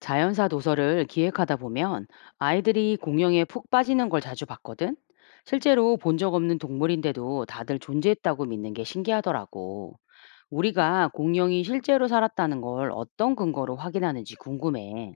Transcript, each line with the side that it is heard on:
left: 자연사 도서를 기획하다 보면 아이들이 공룡에 푹 빠지는 걸 자주 봤거든? 실제로 본 적 없는 동물인데도 다들 존재했다고 믿는 게 신기하더라고. 우리가 공룡이 실제로 살았다는 걸 어떤 근거로 확인하는지 궁금해.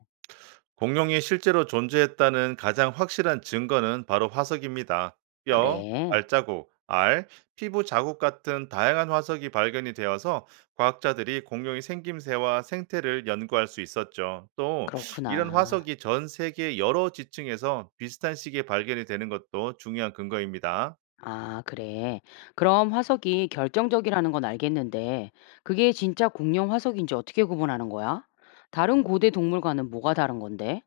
right: 공룡이 실제로 존재했다는 가장 확실한 증거는 바로 화석입니다. 뼈,
left: 그래,
right: 발자국, 알, 피부 자국 같은 다양한 화석이 발견이 되어서 과학자들이 공룡의 생김새와 생태를 연구할 수 있었죠. 또 이런
left: 그렇구나.
right: 화석이 전 세계 여러 지층에서 비슷한 시기에 발견이 되는 것도 중요한 근거입니다.
left: 아, 그래. 그럼 화석이 결정적이라는 건 알겠는데, 그게 진짜 공룡 화석인지 어떻게 구분하는 거야? 다른 고대 동물과는 뭐가 다른 건데?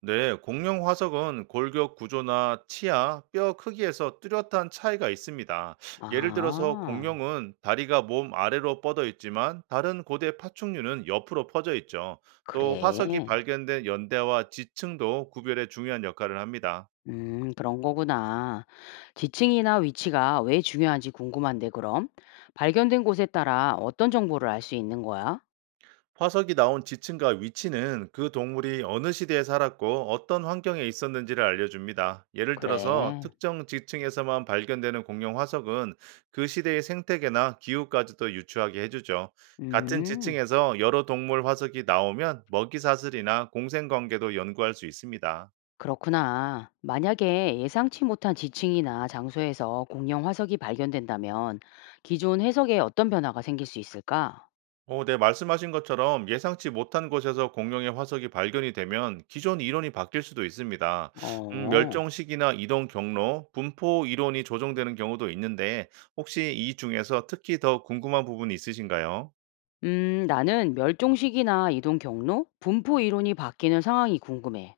right: 네, 공룡 화석은 골격 구조나 치아, 뼈 크기에서 뚜렷한 차이가 있습니다. 예를 들어서
left: 아,
right: 공룡은 다리가 몸 아래로 뻗어 있지만 다른 고대 파충류는 옆으로 퍼져 있죠. 또 화석이
left: 그래.
right: 발견된 연대와 지층도 구별에 중요한 역할을 합니다.
left: 그런 거구나. 지층이나 위치가 왜 중요한지 궁금한데, 그럼? 발견된 곳에 따라 어떤 정보를 알 수 있는 거야?
right: 화석이 나온 지층과 위치는 그 동물이 어느 시대에 살았고 어떤 환경에 있었는지를 알려줍니다. 예를 들어서
left: 그래.
right: 특정 지층에서만 발견되는 공룡 화석은 그 시대의 생태계나 기후까지도 유추하게 해주죠. 같은
left: 음,
right: 지층에서 여러 동물 화석이 나오면 먹이 사슬이나 공생 관계도 연구할 수 있습니다.
left: 그렇구나. 만약에 예상치 못한 지층이나 장소에서 공룡 화석이 발견된다면 기존 해석에 어떤 변화가 생길 수 있을까?
right: 어, 네, 말씀하신 것처럼 예상치 못한 곳에서 공룡의 화석이 발견이 되면 기존 이론이 바뀔 수도 있습니다.
left: 어,
right: 멸종 시기나 이동 경로, 분포 이론이 조정되는 경우도 있는데 혹시 이 중에서 특히 더 궁금한 부분이 있으신가요?
left: 나는 멸종 시기나 이동 경로, 분포 이론이 바뀌는 상황이 궁금해.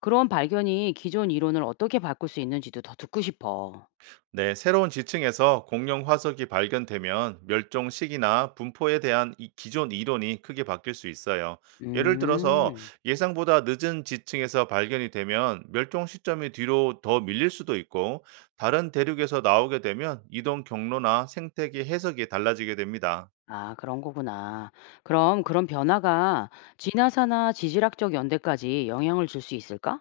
left: 그런 발견이 기존 이론을 어떻게 바꿀 수 있는지도 더 듣고 싶어.
right: 네, 새로운 지층에서 공룡 화석이 발견되면 멸종 시기나 분포에 대한 이 기존 이론이 크게 바뀔 수 있어요. 예를 들어서
left: 음.
right: 예상보다 늦은 지층에서 발견이 되면 멸종 시점이 뒤로 더 밀릴 수도 있고 다른 대륙에서 나오게 되면 이동 경로나 생태계 해석이 달라지게 됩니다.
left: 아, 그런 거구나. 그럼 그런 변화가 진화사나 지질학적 연대까지 영향을 줄 수 있을까?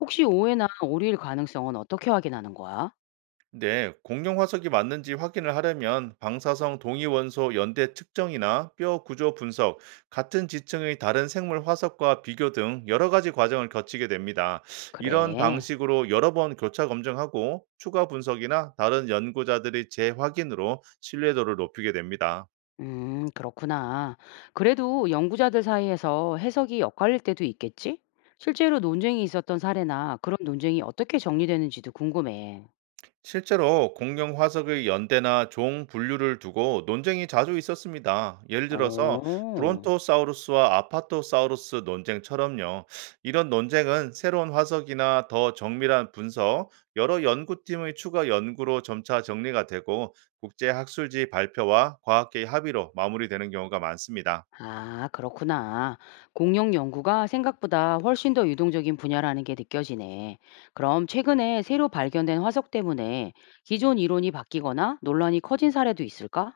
left: 혹시 오해나 오류일 가능성은 어떻게 확인하는 거야?
right: 네, 공룡 화석이 맞는지 확인을 하려면 방사성 동위원소 연대 측정이나 뼈 구조 분석, 같은 지층의 다른 생물 화석과 비교 등 여러 가지 과정을 거치게 됩니다. 이런
left: 그래.
right: 방식으로 여러 번 교차 검증하고 추가 분석이나 다른 연구자들의 재확인으로 신뢰도를 높이게 됩니다.
left: 그렇구나. 그래도 연구자들 사이에서 해석이 엇갈릴 때도 있겠지? 실제로 논쟁이 있었던 사례나 그런 논쟁이 어떻게 정리되는지도 궁금해.
right: 실제로 공룡 화석의 연대나 종 분류를 두고 논쟁이 자주 있었습니다. 예를 들어서
left: 오.
right: 브론토사우루스와 아파토사우루스 논쟁처럼요. 이런 논쟁은 새로운 화석이나 더 정밀한 분석, 여러 연구팀의 추가 연구로 점차 정리가 되고 국제 학술지 발표와 과학계의 합의로 마무리되는 경우가 많습니다.
left: 아, 그렇구나. 공룡 연구가 생각보다 훨씬 더 유동적인 분야라는 게 느껴지네. 그럼 최근에 새로 발견된 화석 때문에 기존 이론이 바뀌거나 논란이 커진 사례도 있을까?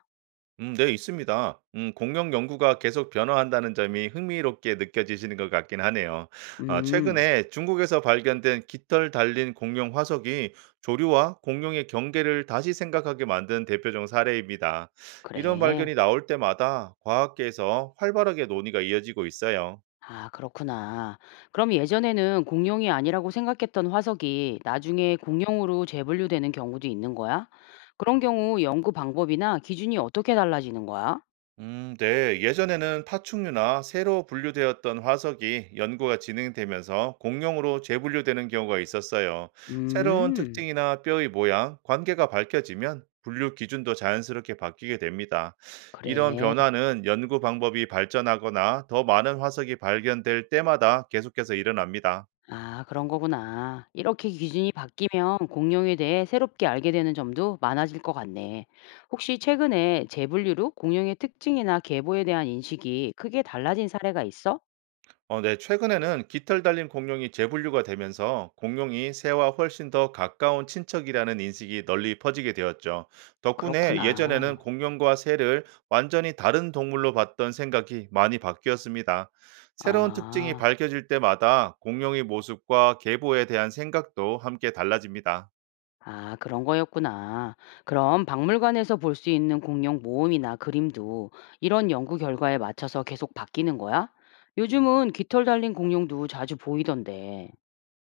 right: 네, 있습니다. 공룡 연구가 계속 변화한다는 점이 흥미롭게 느껴지시는 것 같긴 하네요. 아,
left: 음,
right: 최근에 중국에서 발견된 깃털 달린 공룡 화석이 조류와 공룡의 경계를 다시 생각하게 만든 대표적 사례입니다. 이런
left: 그래.
right: 발견이 나올 때마다 과학계에서 활발하게 논의가 이어지고 있어요.
left: 아, 그렇구나. 그럼 예전에는 공룡이 아니라고 생각했던 화석이 나중에 공룡으로 재분류되는 경우도 있는 거야? 그런 경우 연구 방법이나 기준이 어떻게 달라지는 거야?
right: 네. 예전에는 파충류나 새로 분류되었던 화석이 연구가 진행되면서 공룡으로 재분류되는 경우가 있었어요. 새로운
left: 음,
right: 특징이나 뼈의 모양, 관계가 밝혀지면 분류 기준도 자연스럽게 바뀌게 됩니다. 이런
left: 그래.
right: 변화는 연구 방법이 발전하거나 더 많은 화석이 발견될 때마다 계속해서 일어납니다.
left: 아, 그런 거구나. 이렇게 기준이 바뀌면 공룡에 대해 새롭게 알게 되는 점도 많아질 것 같네. 혹시 최근에 재분류로 공룡의 특징이나 계보에 대한 인식이 크게 달라진 사례가 있어?
right: 어, 네. 최근에는 깃털 달린 공룡이 재분류가 되면서 공룡이 새와 훨씬 더 가까운 친척이라는 인식이 널리 퍼지게 되었죠. 덕분에
left: 그렇구나.
right: 예전에는 공룡과 새를 완전히 다른 동물로 봤던 생각이 많이 바뀌었습니다. 새로운 특징이
left: 아,
right: 밝혀질 때마다 공룡의 모습과 계보에 대한 생각도 함께 달라집니다.
left: 아, 그런 거였구나. 그럼 박물관에서 볼 수 있는 공룡 모음이나 그림도 이런 연구 결과에 맞춰서 계속 바뀌는 거야? 요즘은 깃털 달린 공룡도 자주 보이던데.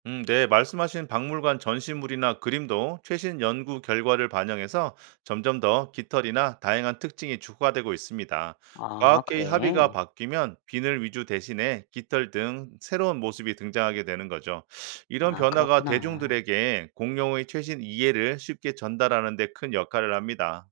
right: 네, 말씀하신 박물관 전시물이나 그림도 최신 연구 결과를 반영해서 점점 더 깃털이나 다양한 특징이 추가되고 있습니다.
left: 아,
right: 과학계의 합의가
left: 그래.
right: 바뀌면 비늘 위주 대신에 깃털 등 새로운 모습이 등장하게 되는 거죠. 이런
left: 아,
right: 변화가
left: 그렇구나.
right: 대중들에게 공룡의 최신 이해를 쉽게 전달하는 데 큰 역할을 합니다.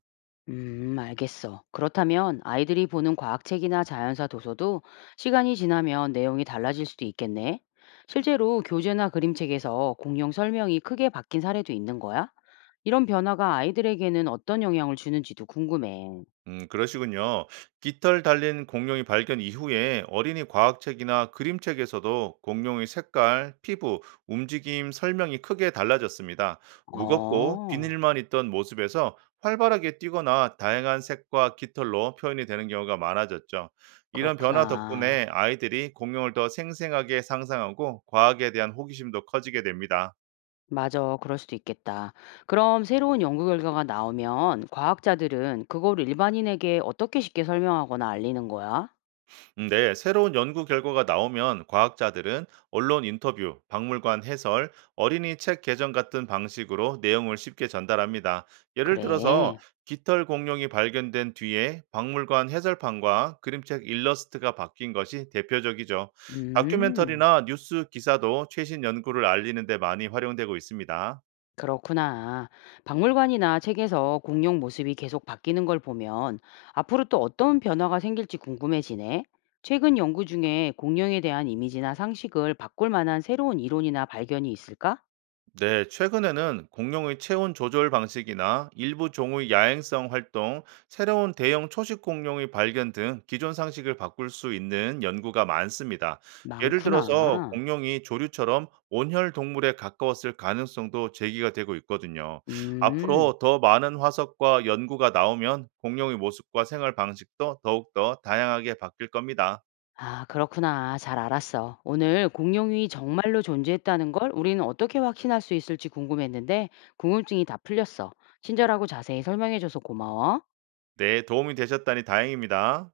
left: 알겠어. 그렇다면 아이들이 보는 과학책이나 자연사 도서도 시간이 지나면 내용이 달라질 수도 있겠네. 실제로 교재나 그림책에서 공용 설명이 크게 바뀐 사례도 있는 거야? 이런 변화가 아이들에게는 어떤 영향을 주는지도 궁금해.
right: 그러시군요. 깃털 달린 공룡이 발견 이후에 어린이 과학책이나 그림책에서도 공룡의 색깔, 피부, 움직임 설명이 크게 달라졌습니다. 무겁고
left: 어,
right: 비늘만 있던 모습에서 활발하게 뛰거나 다양한 색과 깃털로 표현이 되는 경우가 많아졌죠. 이런 변화 덕분에
left: 그렇구나.
right: 아이들이 공룡을 더 생생하게 상상하고 과학에 대한 호기심도 커지게 됩니다.
left: 맞아, 그럴 수도 있겠다. 그럼 새로운 연구 결과가 나오면 과학자들은 그걸 일반인에게 어떻게 쉽게 설명하거나 알리는 거야?
right: 네, 새로운 연구 결과가 나오면 과학자들은 언론 인터뷰, 박물관 해설, 어린이 책 개정 같은 방식으로 내용을 쉽게 전달합니다. 예를 들어서
left: 그래.
right: 깃털 공룡이 발견된 뒤에 박물관 해설판과 그림책 일러스트가 바뀐 것이 대표적이죠.
left: 음.
right: 다큐멘터리나 뉴스 기사도 최신 연구를 알리는 데 많이 활용되고 있습니다.
left: 그렇구나. 박물관이나 책에서 공룡 모습이 계속 바뀌는 걸 보면 앞으로 또 어떤 변화가 생길지 궁금해지네. 최근 연구 중에 공룡에 대한 이미지나 상식을 바꿀 만한 새로운 이론이나 발견이 있을까?
right: 네, 최근에는 공룡의 체온 조절 방식이나 일부 종의 야행성 활동, 새로운 대형 초식 공룡의 발견 등 기존 상식을 바꿀 수 있는 연구가 많습니다. 예를 들어서
left: 많구나.
right: 공룡이 조류처럼 온혈 동물에 가까웠을 가능성도 제기가 되고 있거든요.
left: 음.
right: 앞으로 더 많은 화석과 연구가 나오면 공룡의 모습과 생활 방식도 더욱더 다양하게 바뀔 겁니다.
left: 아, 그렇구나. 잘 알았어. 오늘 공룡이 정말로 존재했다는 걸 우리는 어떻게 확신할 수 있을지 궁금했는데 궁금증이 다 풀렸어. 친절하고 자세히 설명해줘서 고마워.
right: 네, 도움이 되셨다니 다행입니다.